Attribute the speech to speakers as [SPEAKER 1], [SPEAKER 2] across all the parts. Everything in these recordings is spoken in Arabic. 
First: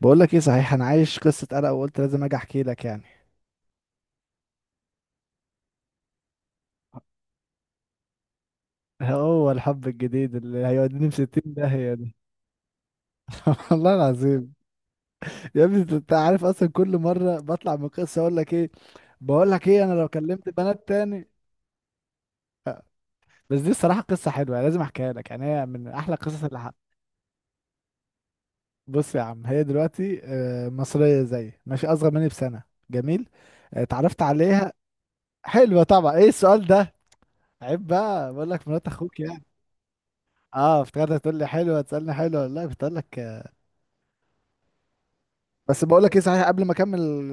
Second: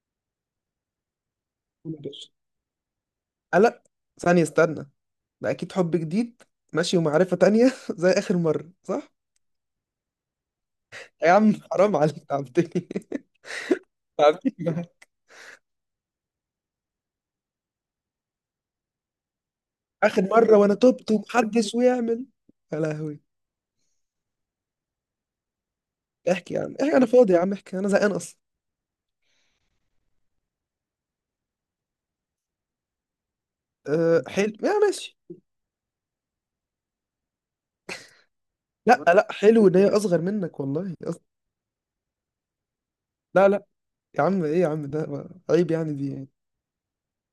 [SPEAKER 1] بقول لك ايه، صحيح انا عايش قصة قلق
[SPEAKER 2] قول
[SPEAKER 1] وقلت
[SPEAKER 2] يا
[SPEAKER 1] لازم
[SPEAKER 2] باشا.
[SPEAKER 1] اجي احكي لك يعني.
[SPEAKER 2] قلق؟ ثانية، استنى. ده أكيد حب جديد. ماشي، ومعرفة تانية زي آخر مرة، صح؟
[SPEAKER 1] هو الحب الجديد اللي هيوديني في
[SPEAKER 2] يا
[SPEAKER 1] 60
[SPEAKER 2] عم
[SPEAKER 1] داهية
[SPEAKER 2] حرام
[SPEAKER 1] ده
[SPEAKER 2] عليك، تعبتني
[SPEAKER 1] والله العظيم.
[SPEAKER 2] تعبتني.
[SPEAKER 1] يا ابني انت عارف اصلا، كل مرة بطلع من قصة اقول لك ايه. بقول لك ايه، انا لو
[SPEAKER 2] آخر
[SPEAKER 1] كلمت
[SPEAKER 2] مرة وأنا
[SPEAKER 1] بنات
[SPEAKER 2] تبت
[SPEAKER 1] تاني.
[SPEAKER 2] ومحدش ويعمل. يا لهوي.
[SPEAKER 1] بس دي الصراحة قصة حلوة يعني، لازم احكيها لك، يعني هي من احلى القصص
[SPEAKER 2] احكي
[SPEAKER 1] اللي
[SPEAKER 2] يا
[SPEAKER 1] حق.
[SPEAKER 2] عم احكي، أنا فاضي يا عم احكي، أنا زهقان أصلا.
[SPEAKER 1] بص يا عم، هي دلوقتي مصرية زي ماشي، اصغر مني بسنة. جميل. اتعرفت
[SPEAKER 2] أه حلو،
[SPEAKER 1] عليها.
[SPEAKER 2] يا ماشي.
[SPEAKER 1] حلوة طبعا، ايه السؤال ده؟ عيب بقى، بقول لك مرات
[SPEAKER 2] لا
[SPEAKER 1] اخوك
[SPEAKER 2] لا،
[SPEAKER 1] يعني.
[SPEAKER 2] حلو إن هي أصغر منك
[SPEAKER 1] اه
[SPEAKER 2] والله
[SPEAKER 1] افتكرت
[SPEAKER 2] أصلا.
[SPEAKER 1] هتقول لي حلوه، تسالني حلوه، لا كنت اقول لك.
[SPEAKER 2] لا لا، يا عم إيه يا عم، ده عيب
[SPEAKER 1] بس
[SPEAKER 2] يعني،
[SPEAKER 1] بقول
[SPEAKER 2] دي
[SPEAKER 1] لك ايه،
[SPEAKER 2] يعني.
[SPEAKER 1] صحيح قبل ما اكمل ال-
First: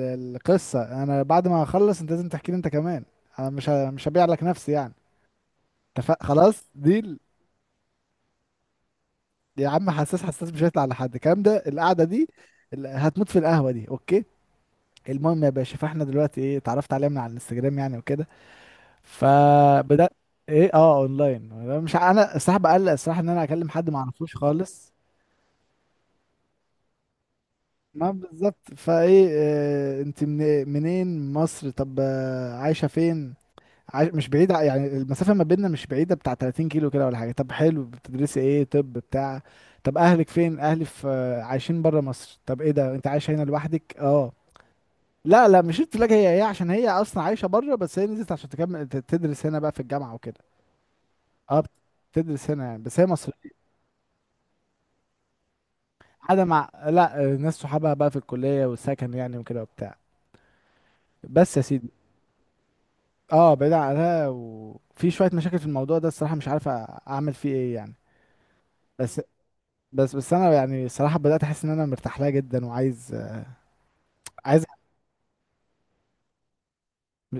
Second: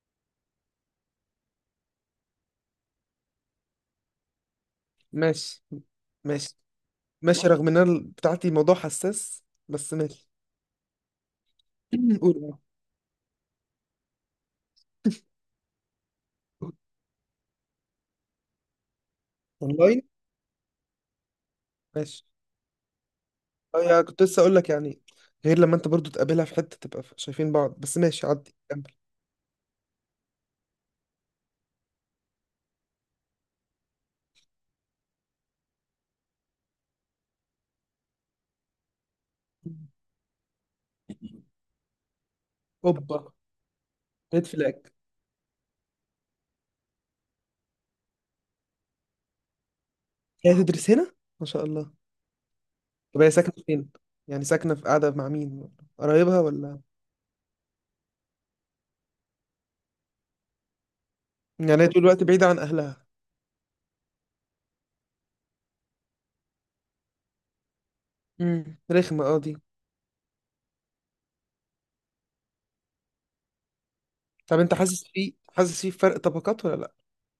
[SPEAKER 1] ال- القصه، انا بعد ما اخلص انت لازم تحكي لي انت كمان. انا مش هبيع لك نفسي يعني.
[SPEAKER 2] ماشي.
[SPEAKER 1] اتفق
[SPEAKER 2] ماشي.
[SPEAKER 1] خلاص ديل.
[SPEAKER 2] ماشي رغم إن أنا بتاعتي موضوع حساس.
[SPEAKER 1] يا عم
[SPEAKER 2] بس
[SPEAKER 1] حساس،
[SPEAKER 2] ماشي.
[SPEAKER 1] حساس مش هيطلع لحد، الكلام ده القعده دي.
[SPEAKER 2] قول.
[SPEAKER 1] هتموت في القهوه دي اوكي. المهم يا باشا، فاحنا دلوقتي ايه، اتعرفت عليها من على الانستجرام يعني وكده.
[SPEAKER 2] أونلاين.
[SPEAKER 1] فبدات. ايه اه اونلاين، أنا مش ع-
[SPEAKER 2] ماشي.
[SPEAKER 1] انا الصراحه بقلق الصراحه ان انا اكلم
[SPEAKER 2] اه
[SPEAKER 1] حد ما
[SPEAKER 2] يعني كنت
[SPEAKER 1] اعرفوش
[SPEAKER 2] لسه اقول لك
[SPEAKER 1] خالص.
[SPEAKER 2] يعني. غير لما انت برضو تقابلها في حته تبقى شايفين بعض، بس
[SPEAKER 1] ما
[SPEAKER 2] ماشي عدي
[SPEAKER 1] بالظبط،
[SPEAKER 2] كمل.
[SPEAKER 1] فايه آه انت من منين؟ مصر. طب عايشه فين؟ مش بعيدة يعني، المسافة ما بيننا مش بعيدة، بتاع 30 كيلو كده ولا حاجة. طب حلو، بتدرسي ايه؟ طب بتاع. طب اهلك فين؟ اهلي في، عايشين برا مصر. طب ايه ده انت
[SPEAKER 2] اوبا،
[SPEAKER 1] عايش هنا لوحدك؟ اه.
[SPEAKER 2] ريد فلاج.
[SPEAKER 1] لا لا، مش قلت لك هي عشان هي اصلا عايشة برا، بس هي نزلت عشان تكمل تدرس هنا بقى في الجامعة وكده.
[SPEAKER 2] هي تدرس هنا؟ ما
[SPEAKER 1] اه
[SPEAKER 2] شاء الله.
[SPEAKER 1] بتدرس هنا يعني، بس هي
[SPEAKER 2] طب هي
[SPEAKER 1] مصرية.
[SPEAKER 2] ساكنه فين؟ يعني ساكنه في، قاعده مع مين؟ قرايبها
[SPEAKER 1] حاجة مع،
[SPEAKER 2] ولا؟
[SPEAKER 1] لا ناس صحابها بقى في الكلية والسكن يعني وكده وبتاع. بس يا
[SPEAKER 2] يعني
[SPEAKER 1] سيدي.
[SPEAKER 2] هي طول الوقت بعيده عن اهلها؟
[SPEAKER 1] اه بعيد عنها، وفي شوية مشاكل في الموضوع ده الصراحة، مش عارف اعمل فيه ايه يعني. بس
[SPEAKER 2] رخمه اه دي.
[SPEAKER 1] بس انا يعني الصراحه بدات احس ان انا مرتاح لها جدا وعايز.
[SPEAKER 2] طب
[SPEAKER 1] عايز.
[SPEAKER 2] انت حاسس في، حاسس في فرق طبقات ولا لا؟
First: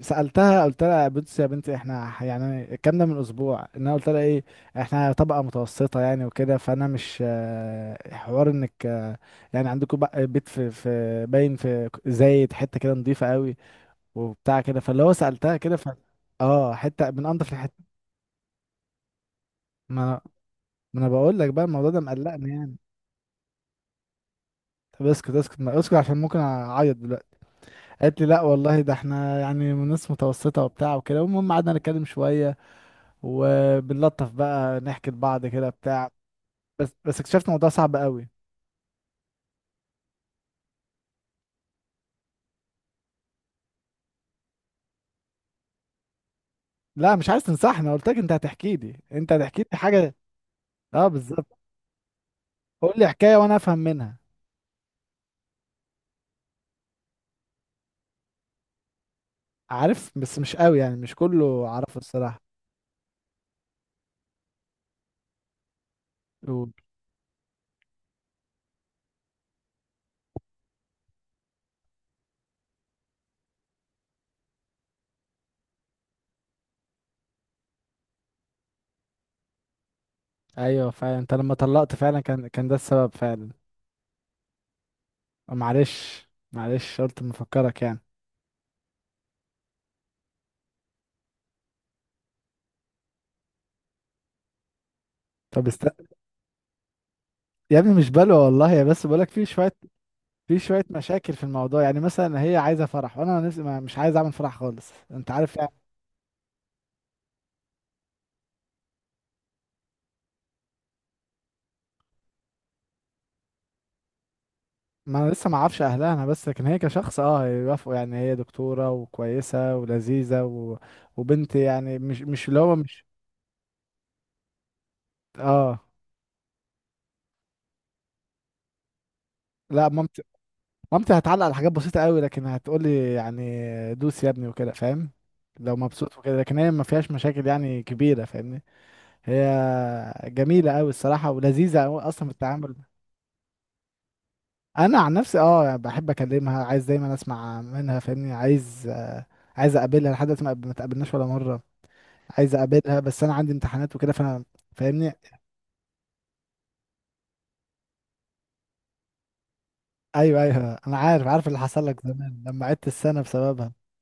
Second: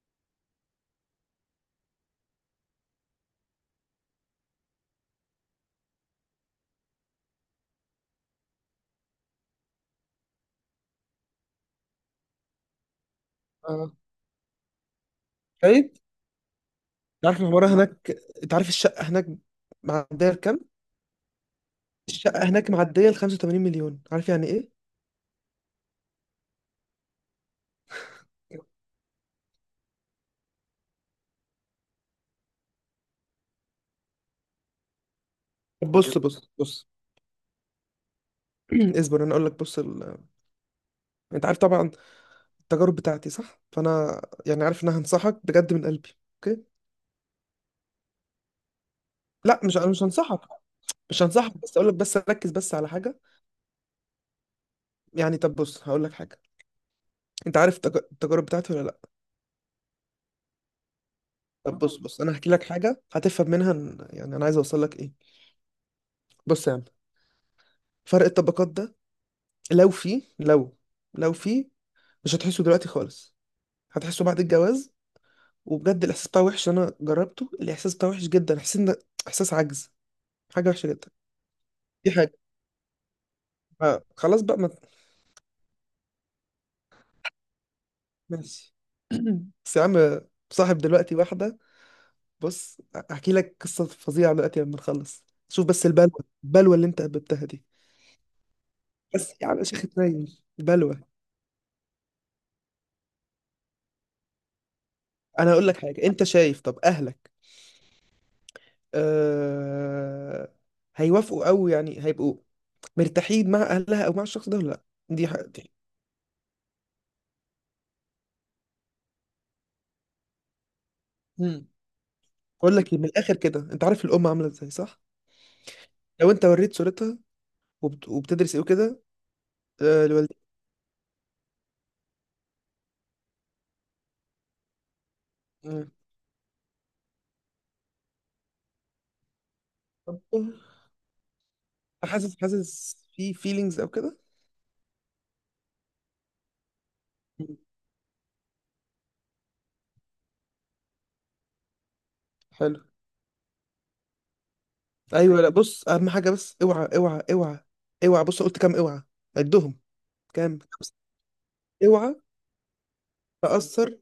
[SPEAKER 1] سالتها قلت لها، بصي يا بنتي احنا يعني الكلام ده من اسبوع، ان انا قلت لها ايه، احنا طبقه متوسطه يعني وكده، فانا مش حوار انك يعني عندكم بقى بيت في باين، في زايد حته كده نظيفه قوي
[SPEAKER 2] اه.
[SPEAKER 1] وبتاع كده، فاللي هو سالتها كده ف،
[SPEAKER 2] طيب.
[SPEAKER 1] اه حته
[SPEAKER 2] انت
[SPEAKER 1] من
[SPEAKER 2] عارف
[SPEAKER 1] انضف
[SPEAKER 2] العماره
[SPEAKER 1] الحته.
[SPEAKER 2] هناك؟ انت عارف الشقه هناك
[SPEAKER 1] ما
[SPEAKER 2] معديه لكام؟
[SPEAKER 1] ما انا بقول لك بقى الموضوع ده
[SPEAKER 2] الشقه
[SPEAKER 1] مقلقني
[SPEAKER 2] هناك
[SPEAKER 1] يعني.
[SPEAKER 2] معديه ل 85 مليون، عارف يعني ايه.
[SPEAKER 1] طب اسكت اسكت، ما اسكت عشان ممكن اعيط دلوقتي. قالت لي لا والله، ده احنا يعني من ناس متوسطة وبتاع وكده. المهم قعدنا نتكلم شوية، وبنلطف بقى نحكي لبعض كده
[SPEAKER 2] طب
[SPEAKER 1] بتاع.
[SPEAKER 2] بص بص بص.
[SPEAKER 1] بس اكتشفت الموضوع صعب قوي.
[SPEAKER 2] اصبر انا اقول لك، بص. انت عارف طبعا التجارب بتاعتي صح، فانا يعني عارف ان انا هنصحك بجد من قلبي. اوكي.
[SPEAKER 1] لا مش عايز تنصحني، قلت لك انت هتحكي لي، انت
[SPEAKER 2] لا
[SPEAKER 1] هتحكي
[SPEAKER 2] مش
[SPEAKER 1] لي
[SPEAKER 2] انا مش
[SPEAKER 1] حاجة.
[SPEAKER 2] هنصحك.
[SPEAKER 1] اه
[SPEAKER 2] مش
[SPEAKER 1] بالظبط.
[SPEAKER 2] هنصحك، بس اقول لك، بس ركز بس على
[SPEAKER 1] قول لي
[SPEAKER 2] حاجه.
[SPEAKER 1] حكاية وانا افهم منها.
[SPEAKER 2] يعني طب بص، هقول لك حاجه. انت عارف التجارب بتاعتي ولا لا؟
[SPEAKER 1] عارف بس مش قوي يعني، مش كله
[SPEAKER 2] طب بص
[SPEAKER 1] عارفه
[SPEAKER 2] بص انا
[SPEAKER 1] الصراحة.
[SPEAKER 2] هحكي لك حاجه هتفهم منها يعني انا عايز اوصل لك ايه. بص يا
[SPEAKER 1] و-
[SPEAKER 2] عم، فرق الطبقات ده، لو في لو لو في، مش هتحسه دلوقتي خالص. هتحسه بعد الجواز. وبجد الاحساس بتاعه وحش، انا جربته. الاحساس بتاعه وحش جدا. احساس احساس عجز، حاجه وحشه
[SPEAKER 1] ايوه
[SPEAKER 2] جدا.
[SPEAKER 1] فعلا، انت لما طلقت
[SPEAKER 2] دي
[SPEAKER 1] فعلا
[SPEAKER 2] حاجه.
[SPEAKER 1] كان ده السبب فعلا.
[SPEAKER 2] خلاص بقى ما.
[SPEAKER 1] معلش معلش، قلت مفكرك يعني.
[SPEAKER 2] ماشي. بس يا عم، صاحب دلوقتي واحدة. بص احكي لك قصة فظيعة دلوقتي لما نخلص. شوف
[SPEAKER 1] طب است...
[SPEAKER 2] بس البلوة، البلوة اللي انت قبلتها دي.
[SPEAKER 1] يا ابني مش بلوى والله يا، بس بقولك
[SPEAKER 2] بس
[SPEAKER 1] في
[SPEAKER 2] يا عم
[SPEAKER 1] شوية،
[SPEAKER 2] شيخ اتنين.
[SPEAKER 1] في شوية
[SPEAKER 2] بلوة.
[SPEAKER 1] مشاكل في الموضوع يعني. مثلا هي عايزة فرح، وانا نفسي مش عايز اعمل فرح خالص، انت
[SPEAKER 2] انا
[SPEAKER 1] عارف
[SPEAKER 2] هقول
[SPEAKER 1] يعني.
[SPEAKER 2] لك حاجة، انت شايف طب اهلك أه... هيوافقوا او يعني هيبقوا مرتاحين مع اهلها او مع الشخص ده ولا لا؟
[SPEAKER 1] ما
[SPEAKER 2] دي
[SPEAKER 1] انا
[SPEAKER 2] حاجة
[SPEAKER 1] لسه ما
[SPEAKER 2] دي.
[SPEAKER 1] اعرفش اهلها انا، بس لكن هي كشخص اه يوافقوا يعني، هي دكتورة وكويسة ولذيذة و، وبنت
[SPEAKER 2] مم.
[SPEAKER 1] يعني، مش اللي هو
[SPEAKER 2] اقول لك إيه،
[SPEAKER 1] مش،
[SPEAKER 2] من الاخر كده، انت عارف الام عاملة ازاي صح؟
[SPEAKER 1] اه
[SPEAKER 2] لو انت وريت صورتها وبتدرس ايه وكده
[SPEAKER 1] لا
[SPEAKER 2] أه...
[SPEAKER 1] مامتي، مامتي هتعلق على حاجات بسيطة قوي، لكن هتقولي يعني دوس يا ابني وكده، فاهم؟ لو
[SPEAKER 2] لوالدتك.
[SPEAKER 1] مبسوط وكده، لكن هي ما فيهاش مشاكل يعني كبيرة، فاهمني. هي جميلة قوي الصراحة، ولذيذة قوي اصلا في
[SPEAKER 2] حاسس،
[SPEAKER 1] التعامل.
[SPEAKER 2] حاسس في فيلينجز او كده؟
[SPEAKER 1] انا عن نفسي اه بحب اكلمها، عايز دايما
[SPEAKER 2] مم.
[SPEAKER 1] اسمع منها، فاهمني؟ عايز عايز اقابلها، لحد دلوقتي ما اتقابلناش ولا مره. عايز
[SPEAKER 2] حلو.
[SPEAKER 1] اقابلها، بس انا عندي امتحانات وكده فانا، فاهمني؟
[SPEAKER 2] ايوه. لا بص، اهم حاجه بس اوعى اوعى اوعى. اوعى. بص قلت كام اوعى؟ عدهم.
[SPEAKER 1] ايوه ايوه،
[SPEAKER 2] كام؟ خمسة.
[SPEAKER 1] انا عارف، عارف اللي حصل لك
[SPEAKER 2] اوعى
[SPEAKER 1] زمان لما عدت السنه بسببها.
[SPEAKER 2] تاثر.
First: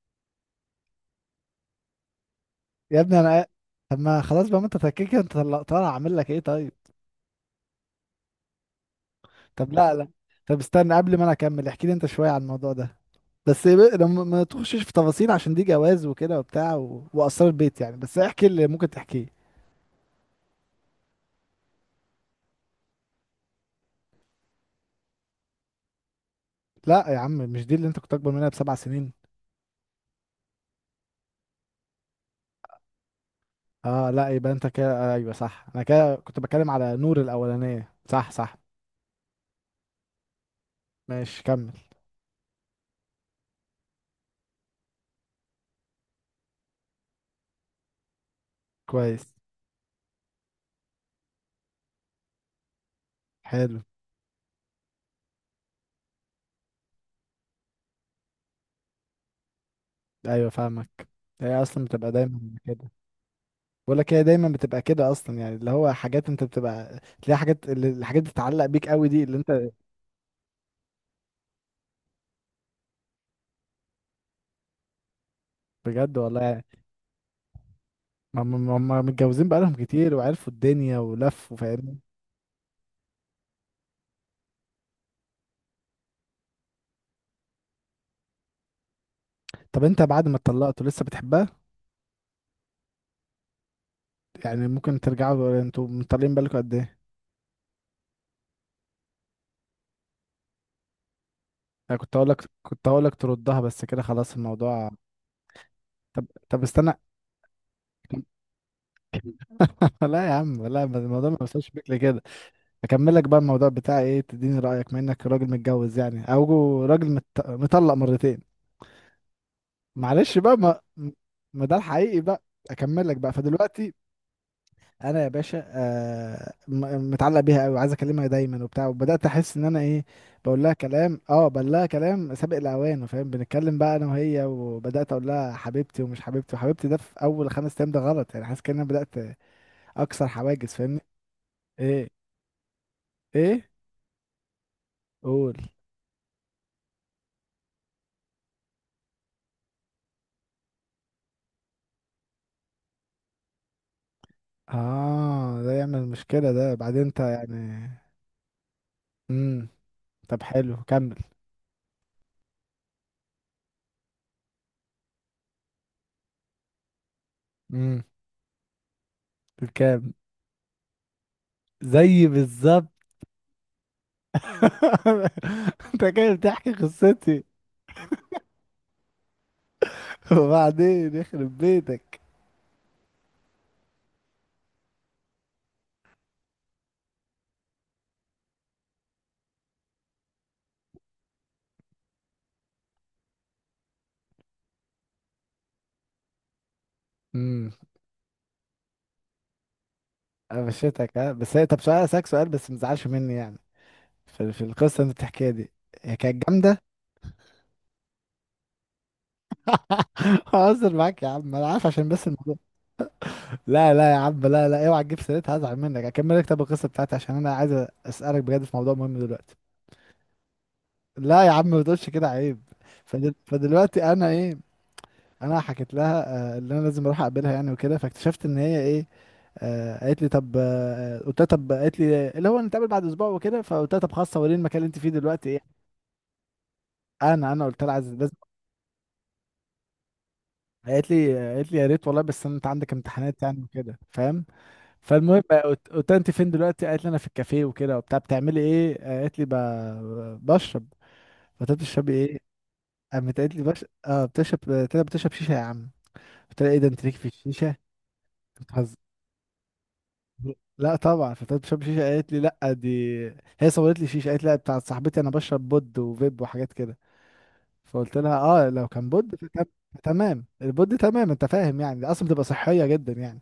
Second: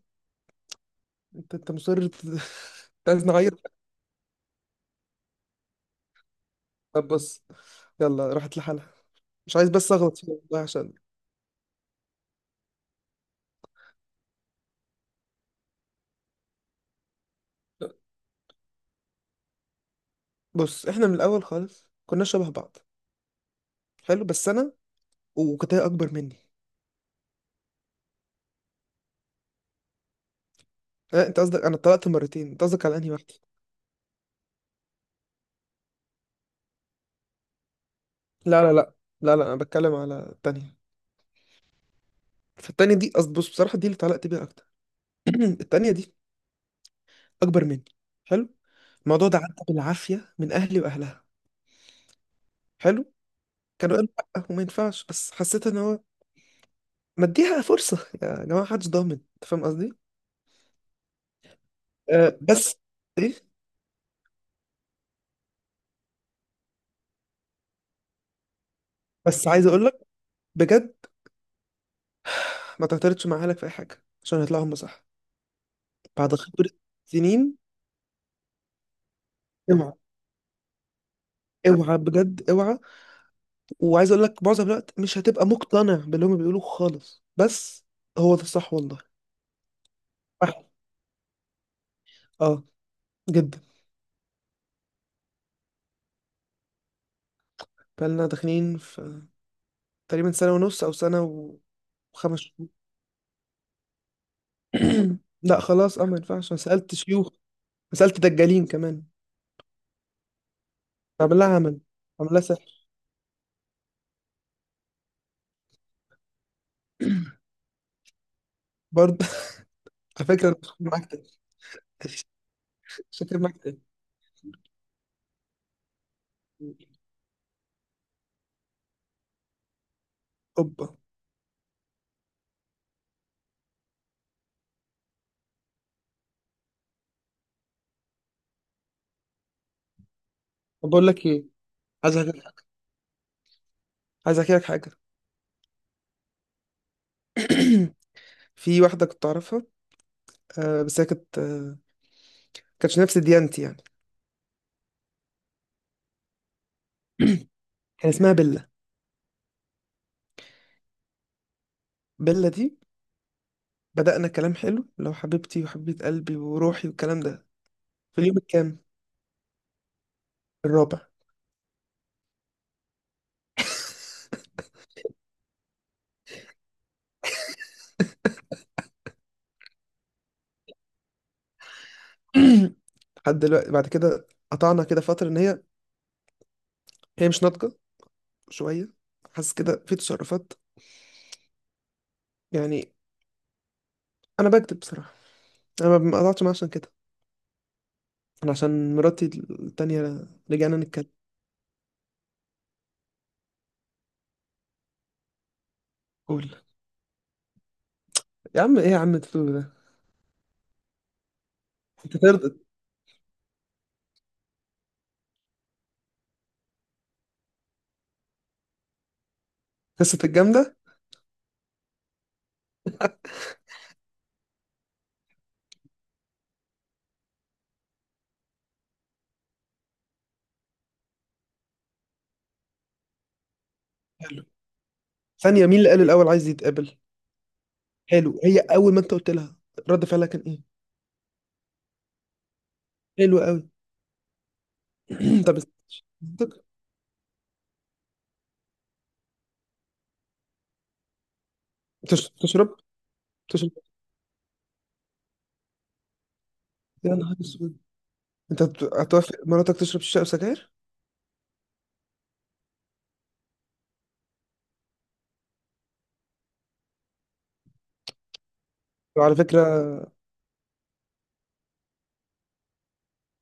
[SPEAKER 2] انت مصر
[SPEAKER 1] يا
[SPEAKER 2] انت
[SPEAKER 1] ابني
[SPEAKER 2] عايز
[SPEAKER 1] انا،
[SPEAKER 2] نعيط؟
[SPEAKER 1] طب ما خلاص بقى، ما انت تكيك، انت طالع اعمل لك ايه طيب.
[SPEAKER 2] طب بص، يلا راحت لحالها. مش عايز
[SPEAKER 1] طب
[SPEAKER 2] بس
[SPEAKER 1] لا لا،
[SPEAKER 2] اغلط فيها
[SPEAKER 1] طب
[SPEAKER 2] والله عشان.
[SPEAKER 1] استنى قبل ما انا اكمل، احكي لي انت شويه عن الموضوع ده. لما ما تخشش في تفاصيل، عشان دي جواز وكده وبتاع و، واسرار بيت يعني، بس احكي اللي ممكن تحكيه.
[SPEAKER 2] بص احنا من الاول خالص كنا شبه بعض، حلو، بس انا وكنت هي اكبر مني.
[SPEAKER 1] لا يا عم، مش دي اللي انت كنت اكبر منها بـ7 سنين؟
[SPEAKER 2] لا انت قصدك؟ انا اتطلقت مرتين، انت قصدك على انهي واحده؟
[SPEAKER 1] اه لا، يبقى انت كده ايوه صح، انا كده كنت بتكلم على نور الاولانيه، صح صح.
[SPEAKER 2] لا لا لا لا لا، انا بتكلم على التانية.
[SPEAKER 1] ماشي كمل.
[SPEAKER 2] فالتانية دي بص بصراحه دي اللي اتعلقت بيها اكتر. التانية دي أكبر مني. حلو. الموضوع
[SPEAKER 1] كويس.
[SPEAKER 2] ده عدى بالعافية من أهلي وأهلها. حلو.
[SPEAKER 1] حلو.
[SPEAKER 2] كانوا قالوا لأ وما ينفعش، بس حسيت إن هو مديها فرصة يا جماعة، محدش ضامن، أنت فاهم قصدي؟
[SPEAKER 1] ايوه فاهمك. هي اصلا بتبقى
[SPEAKER 2] أه
[SPEAKER 1] دايما
[SPEAKER 2] بس.
[SPEAKER 1] كده.
[SPEAKER 2] إيه؟
[SPEAKER 1] بقول لك هي دايما بتبقى كده اصلا يعني، اللي هو حاجات، انت بتبقى تلاقي حاجات الحاجات اللي بتتعلق بيك قوي، دي اللي
[SPEAKER 2] بس عايز
[SPEAKER 1] انت.
[SPEAKER 2] أقول لك بجد ما تعترضش مع أهلك في أي حاجة عشان هيطلعوا هم صح.
[SPEAKER 1] بجد
[SPEAKER 2] بعد
[SPEAKER 1] والله يعني،
[SPEAKER 2] خبرة سنين.
[SPEAKER 1] هم متجوزين بقالهم
[SPEAKER 2] اوعى.
[SPEAKER 1] كتير، وعرفوا الدنيا ولفوا،
[SPEAKER 2] اوعى
[SPEAKER 1] فاهمني.
[SPEAKER 2] بجد اوعى. وعايز أقول لك معظم الوقت مش هتبقى مقتنع باللي هم بيقولوه خالص، بس هو ده الصح والله.
[SPEAKER 1] طب انت بعد ما
[SPEAKER 2] واحد.
[SPEAKER 1] اتطلقتوا لسه بتحبها؟
[SPEAKER 2] اه. جدا.
[SPEAKER 1] يعني ممكن ترجعوا؟ انتوا مطلقين بالكم قد ايه؟
[SPEAKER 2] فاحنا داخلين في تقريبا سنة ونص أو سنة
[SPEAKER 1] انا كنت هقول
[SPEAKER 2] وخمس
[SPEAKER 1] لك،
[SPEAKER 2] شهور.
[SPEAKER 1] كنت هقول لك تردها، بس كده خلاص الموضوع.
[SPEAKER 2] لا خلاص أه، ما
[SPEAKER 1] طب
[SPEAKER 2] ينفعش. أنا
[SPEAKER 1] طب استنى،
[SPEAKER 2] سألت شيوخ. أنا سألت دجالين كمان.
[SPEAKER 1] لا يا عم لا، الموضوع ما
[SPEAKER 2] أعمل لها
[SPEAKER 1] بيوصلش
[SPEAKER 2] عمل،
[SPEAKER 1] بيك لكده.
[SPEAKER 2] أعمل لها سحر.
[SPEAKER 1] اكمل لك بقى الموضوع بتاعي ايه، تديني رايك بما انك راجل متجوز يعني، او راجل مطلق مرتين.
[SPEAKER 2] برضه على
[SPEAKER 1] معلش
[SPEAKER 2] فكرة أنا
[SPEAKER 1] بقى
[SPEAKER 2] شاكر
[SPEAKER 1] ما،
[SPEAKER 2] معاك تاني.
[SPEAKER 1] ما ده الحقيقي بقى. اكمل لك بقى،
[SPEAKER 2] شاكر معاك تاني.
[SPEAKER 1] فدلوقتي انا يا باشا آه، متعلق بيها قوي، وعايز اكلمها دايما وبتاع، وبدات احس ان انا ايه، بقول لها
[SPEAKER 2] أوبا.
[SPEAKER 1] كلام، اه بقول لها كلام سابق الاوان، فاهم؟ بنتكلم بقى انا وهي، وبدات اقول لها حبيبتي ومش حبيبتي وحبيبتي، ده في اول 5 ايام، ده غلط يعني، حاسس كأن انا بدات اكسر حواجز،
[SPEAKER 2] طب
[SPEAKER 1] فاهمني؟
[SPEAKER 2] بقول لك إيه،
[SPEAKER 1] ايه؟
[SPEAKER 2] عايز أحكي لك حاجة.
[SPEAKER 1] ايه؟
[SPEAKER 2] عايز أحكي لك حاجة.
[SPEAKER 1] قول.
[SPEAKER 2] في واحدة كنت أعرفها، آه بس هي كانت آه، كانتش نفس ديانتي يعني.
[SPEAKER 1] اه ده يعمل مشكله ده بعدين انت يعني.
[SPEAKER 2] كان اسمها بيلا.
[SPEAKER 1] امم. طب حلو كمل.
[SPEAKER 2] بيلا دي بدأنا كلام حلو، لو حبيبتي وحبيبة قلبي وروحي والكلام ده.
[SPEAKER 1] امم.
[SPEAKER 2] في اليوم الكام؟
[SPEAKER 1] كام.
[SPEAKER 2] الرابع.
[SPEAKER 1] زي بالظبط. انت كده بتحكي قصتي. وبعدين يخرب بيتك.
[SPEAKER 2] لحد دلوقتي، بعد كده قطعنا كده فترة ان هي مش ناضجة شوية، حاسس كده في تصرفات، يعني. انا بكتب بصراحة. انا ما قطعتش معاها عشان كده.
[SPEAKER 1] امم.
[SPEAKER 2] انا عشان مراتي التانية رجعنا نتكلم.
[SPEAKER 1] قفشتك ها، بس هي، طب سؤال، اسالك سؤال بس ما تزعلش مني يعني، في القصه اللي انت بتحكيها دي، هي كانت
[SPEAKER 2] قول.
[SPEAKER 1] جامده؟
[SPEAKER 2] يا عم ايه يا عم تقول ده؟
[SPEAKER 1] هزر معاك يا عم، انا عارف، عشان
[SPEAKER 2] انت
[SPEAKER 1] بس الموضوع.
[SPEAKER 2] ترضى؟
[SPEAKER 1] لا لا يا عم، لا لا، اوعى تجيب سيرتها هزعل منك. اكمل لك طب القصه بتاعتي، عشان انا عايز اسالك بجد في موضوع مهم دلوقتي.
[SPEAKER 2] قصة الجامدة.
[SPEAKER 1] لا يا عم ما تقولش كده، عيب. فدلوقتي انا ايه، انا حكيت لها اللي انا لازم اروح اقابلها يعني وكده، فاكتشفت ان هي ايه، قالت لي طب، قلت لها طب، قالت لي اللي هو نتقابل بعد اسبوع وكده، فقلت لها طب خلاص،
[SPEAKER 2] حلو.
[SPEAKER 1] وريني المكان اللي انت فيه دلوقتي ايه.
[SPEAKER 2] ثانية، مين اللي قال الاول عايز يتقابل؟
[SPEAKER 1] انا قلت لها عايز، لازم.
[SPEAKER 2] حلو. هي اول ما انت قلت لها رد فعلها كان ايه؟
[SPEAKER 1] قالت لي، قالت لي يا ريت والله، بس انت عندك
[SPEAKER 2] حلو
[SPEAKER 1] امتحانات يعني
[SPEAKER 2] قوي.
[SPEAKER 1] وكده، فاهم. فالمهم
[SPEAKER 2] طب
[SPEAKER 1] قلت لها انت فين
[SPEAKER 2] استك-
[SPEAKER 1] دلوقتي، قالت لي انا في الكافيه وكده وبتاع. بتعملي ايه؟ قالت لي بشرب. قلت لها بتشربي ايه؟
[SPEAKER 2] تشرب.
[SPEAKER 1] قامت قالت لي
[SPEAKER 2] تشرب؟
[SPEAKER 1] اه بتشرب. قلت لها بتشرب شيشه يا عم؟ قلت لها ايه ده، انت ليك
[SPEAKER 2] يا
[SPEAKER 1] في
[SPEAKER 2] نهار
[SPEAKER 1] الشيشه؟
[SPEAKER 2] اسود. انت هتوافق مراتك تشرب شيشه وسجاير؟
[SPEAKER 1] لا طبعا فتاة بشرب شيشة، قالت لي لا دي، هي صورت لي شيشة، قالت لي لا بتاعت صاحبتي، انا بشرب بود وفيب وحاجات كده. فقلت لها اه لو كان
[SPEAKER 2] وعلى
[SPEAKER 1] بود
[SPEAKER 2] فكرة،
[SPEAKER 1] فتمام، البود تمام انت فاهم يعني، دي اصلا بتبقى صحية جدا يعني.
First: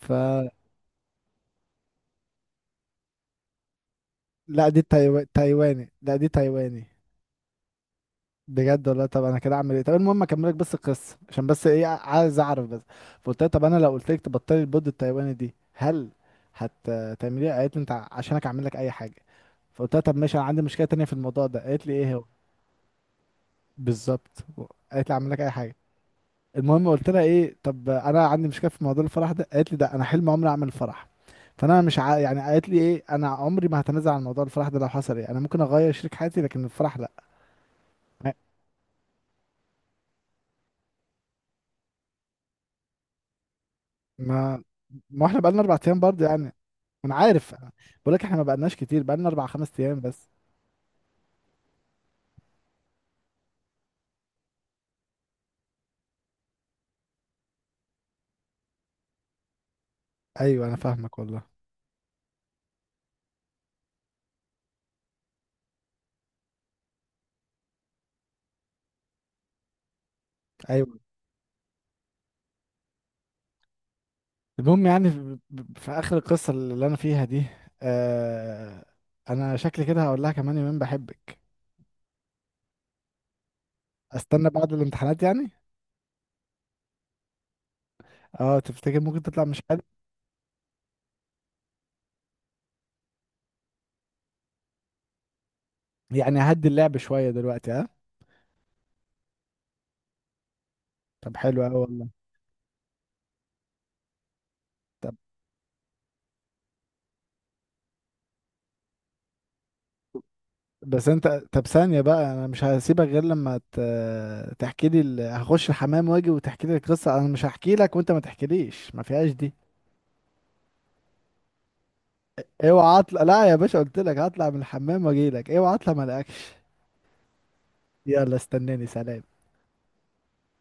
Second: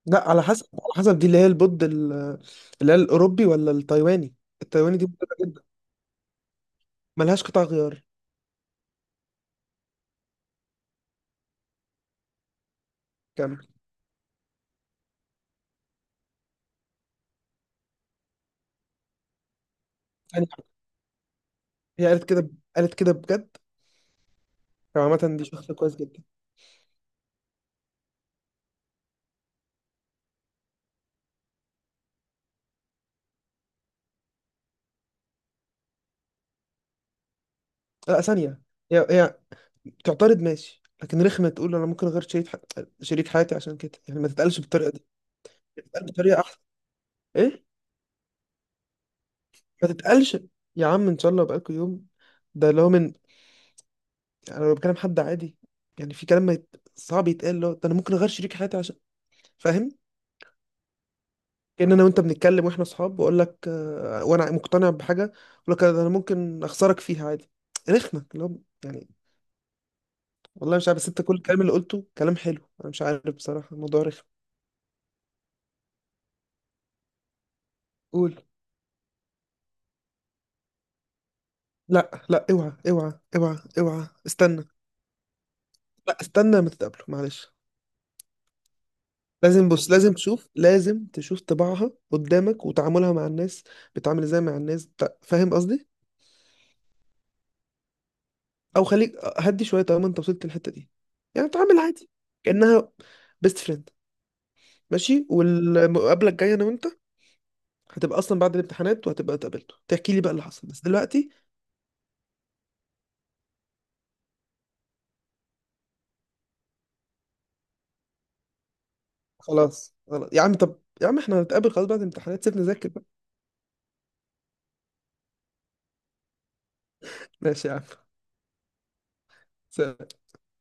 [SPEAKER 1] ف،
[SPEAKER 2] لا على حسب، على حسب دي اللي هي البود اللي هي الأوروبي ولا التايواني.
[SPEAKER 1] لا دي
[SPEAKER 2] التايواني دي مضرة جدا،
[SPEAKER 1] تايواني، لا دي تايواني.
[SPEAKER 2] ملهاش قطع غيار.
[SPEAKER 1] بجد والله، طب انا كده اعمل ايه؟ طب المهم اكملك بس القصة، عشان بس ايه عايز اعرف بس. فقلت لها
[SPEAKER 2] كامل.
[SPEAKER 1] طب انا لو قلت لك تبطلي البود التايواني دي، هل هتعمليها؟ قالت لي انت عشانك اعمل لك اي حاجة. فقلت لها طب ماشي، انا
[SPEAKER 2] ثانية
[SPEAKER 1] عندي
[SPEAKER 2] واحدة.
[SPEAKER 1] مشكله تانية في الموضوع ده، قالت لي
[SPEAKER 2] هي
[SPEAKER 1] ايه هو؟
[SPEAKER 2] قالت كده؟ قالت كده بجد؟
[SPEAKER 1] بالظبط.
[SPEAKER 2] هو
[SPEAKER 1] قالت لي اعمل
[SPEAKER 2] عامة
[SPEAKER 1] لك
[SPEAKER 2] دي
[SPEAKER 1] اي
[SPEAKER 2] شخص
[SPEAKER 1] حاجه.
[SPEAKER 2] كويس جدا.
[SPEAKER 1] المهم قلت لها ايه، طب انا عندي مشكله في موضوع الفرح ده، قالت لي ده انا حلم عمري اعمل فرح، فانا مش ع، يعني قالت لي ايه، انا عمري ما هتنازل عن موضوع الفرح ده، لو حصل ايه، انا ممكن اغير شريك حياتي، لكن الفرح لا.
[SPEAKER 2] لا ثانية، هي تعترض ماشي، لكن رخمة تقول أنا ممكن أغير شريك ح... شريك حياتي عشان كده. يعني ما تتقالش
[SPEAKER 1] ما
[SPEAKER 2] بالطريقة دي.
[SPEAKER 1] ما احنا بقالنا 4 ايام
[SPEAKER 2] تتقال
[SPEAKER 1] برضه
[SPEAKER 2] بطريقة
[SPEAKER 1] يعني.
[SPEAKER 2] أحسن.
[SPEAKER 1] انا عارف.
[SPEAKER 2] إيه.
[SPEAKER 1] بقول لك احنا ما بقالناش كتير، بقالنا اربع خمس
[SPEAKER 2] ما
[SPEAKER 1] ايام بس.
[SPEAKER 2] تتقالش. يا عم إن شاء الله بقالكوا يوم. ده اللي هو من، أنا لو بكلم حد عادي يعني، في كلام ما يت... صعب يتقال، اللي هو ده، أنا ممكن أغير شريك حياتي عشان. فاهم؟
[SPEAKER 1] ايوه انا فاهمك والله.
[SPEAKER 2] كأن انا وانت بنتكلم واحنا اصحاب واقول لك وانا مقتنع بحاجه اقول لك انا ممكن اخسرك فيها عادي. رخمه اللي هو، يعني والله مش
[SPEAKER 1] ايوه.
[SPEAKER 2] عارف. بس انت كل الكلام اللي قلته كلام حلو، انا مش عارف بصراحه الموضوع رخم.
[SPEAKER 1] المهم يعني في اخر القصه اللي انا فيها دي،
[SPEAKER 2] قول.
[SPEAKER 1] آه، انا شكلي كده هقول لها كمان يومين بحبك.
[SPEAKER 2] لا لا، اوعى اوعى اوعى اوعى،
[SPEAKER 1] استنى
[SPEAKER 2] استنى.
[SPEAKER 1] بعد الامتحانات يعني.
[SPEAKER 2] لا استنى، ما تتقابلوا معلش.
[SPEAKER 1] اه تفتكر ممكن تطلع مش
[SPEAKER 2] لازم،
[SPEAKER 1] حلو؟
[SPEAKER 2] بص لازم تشوف، لازم تشوف طباعها قدامك، وتعاملها مع الناس. بتعامل ازاي مع الناس فاهم قصدي؟
[SPEAKER 1] يعني هدي اللعب شوية دلوقتي ها.
[SPEAKER 2] او خليك هدي شويه طالما انت وصلت للحته دي.
[SPEAKER 1] طب
[SPEAKER 2] يعني
[SPEAKER 1] حلو أوي
[SPEAKER 2] تعامل
[SPEAKER 1] والله.
[SPEAKER 2] عادي كانها بيست فريند.
[SPEAKER 1] طب
[SPEAKER 2] ماشي، والمقابله الجايه انا وانت هتبقى اصلا بعد الامتحانات، وهتبقى اتقابلتوا تحكي لي بقى اللي حصل. بس
[SPEAKER 1] بس انت،
[SPEAKER 2] دلوقتي
[SPEAKER 1] طب ثانية بقى، انا مش هسيبك غير لما تحكي لي هخش الحمام واجي وتحكي لي القصة، انا مش هحكي لك وانت ما تحكيليش، ما فيهاش دي.
[SPEAKER 2] خلاص خلاص يا عم، طب يا عم احنا هنتقابل خلاص بعد الامتحانات، سيبنا نذاكر
[SPEAKER 1] اوعى
[SPEAKER 2] بقى.
[SPEAKER 1] اطلع، لا يا باشا، قلت لك هطلع من الحمام واجي لك، اوعى اطلع ما الاقيكش.
[SPEAKER 2] ماشي يا عم.
[SPEAKER 1] يلا استناني، سلام.
[SPEAKER 2] سلام.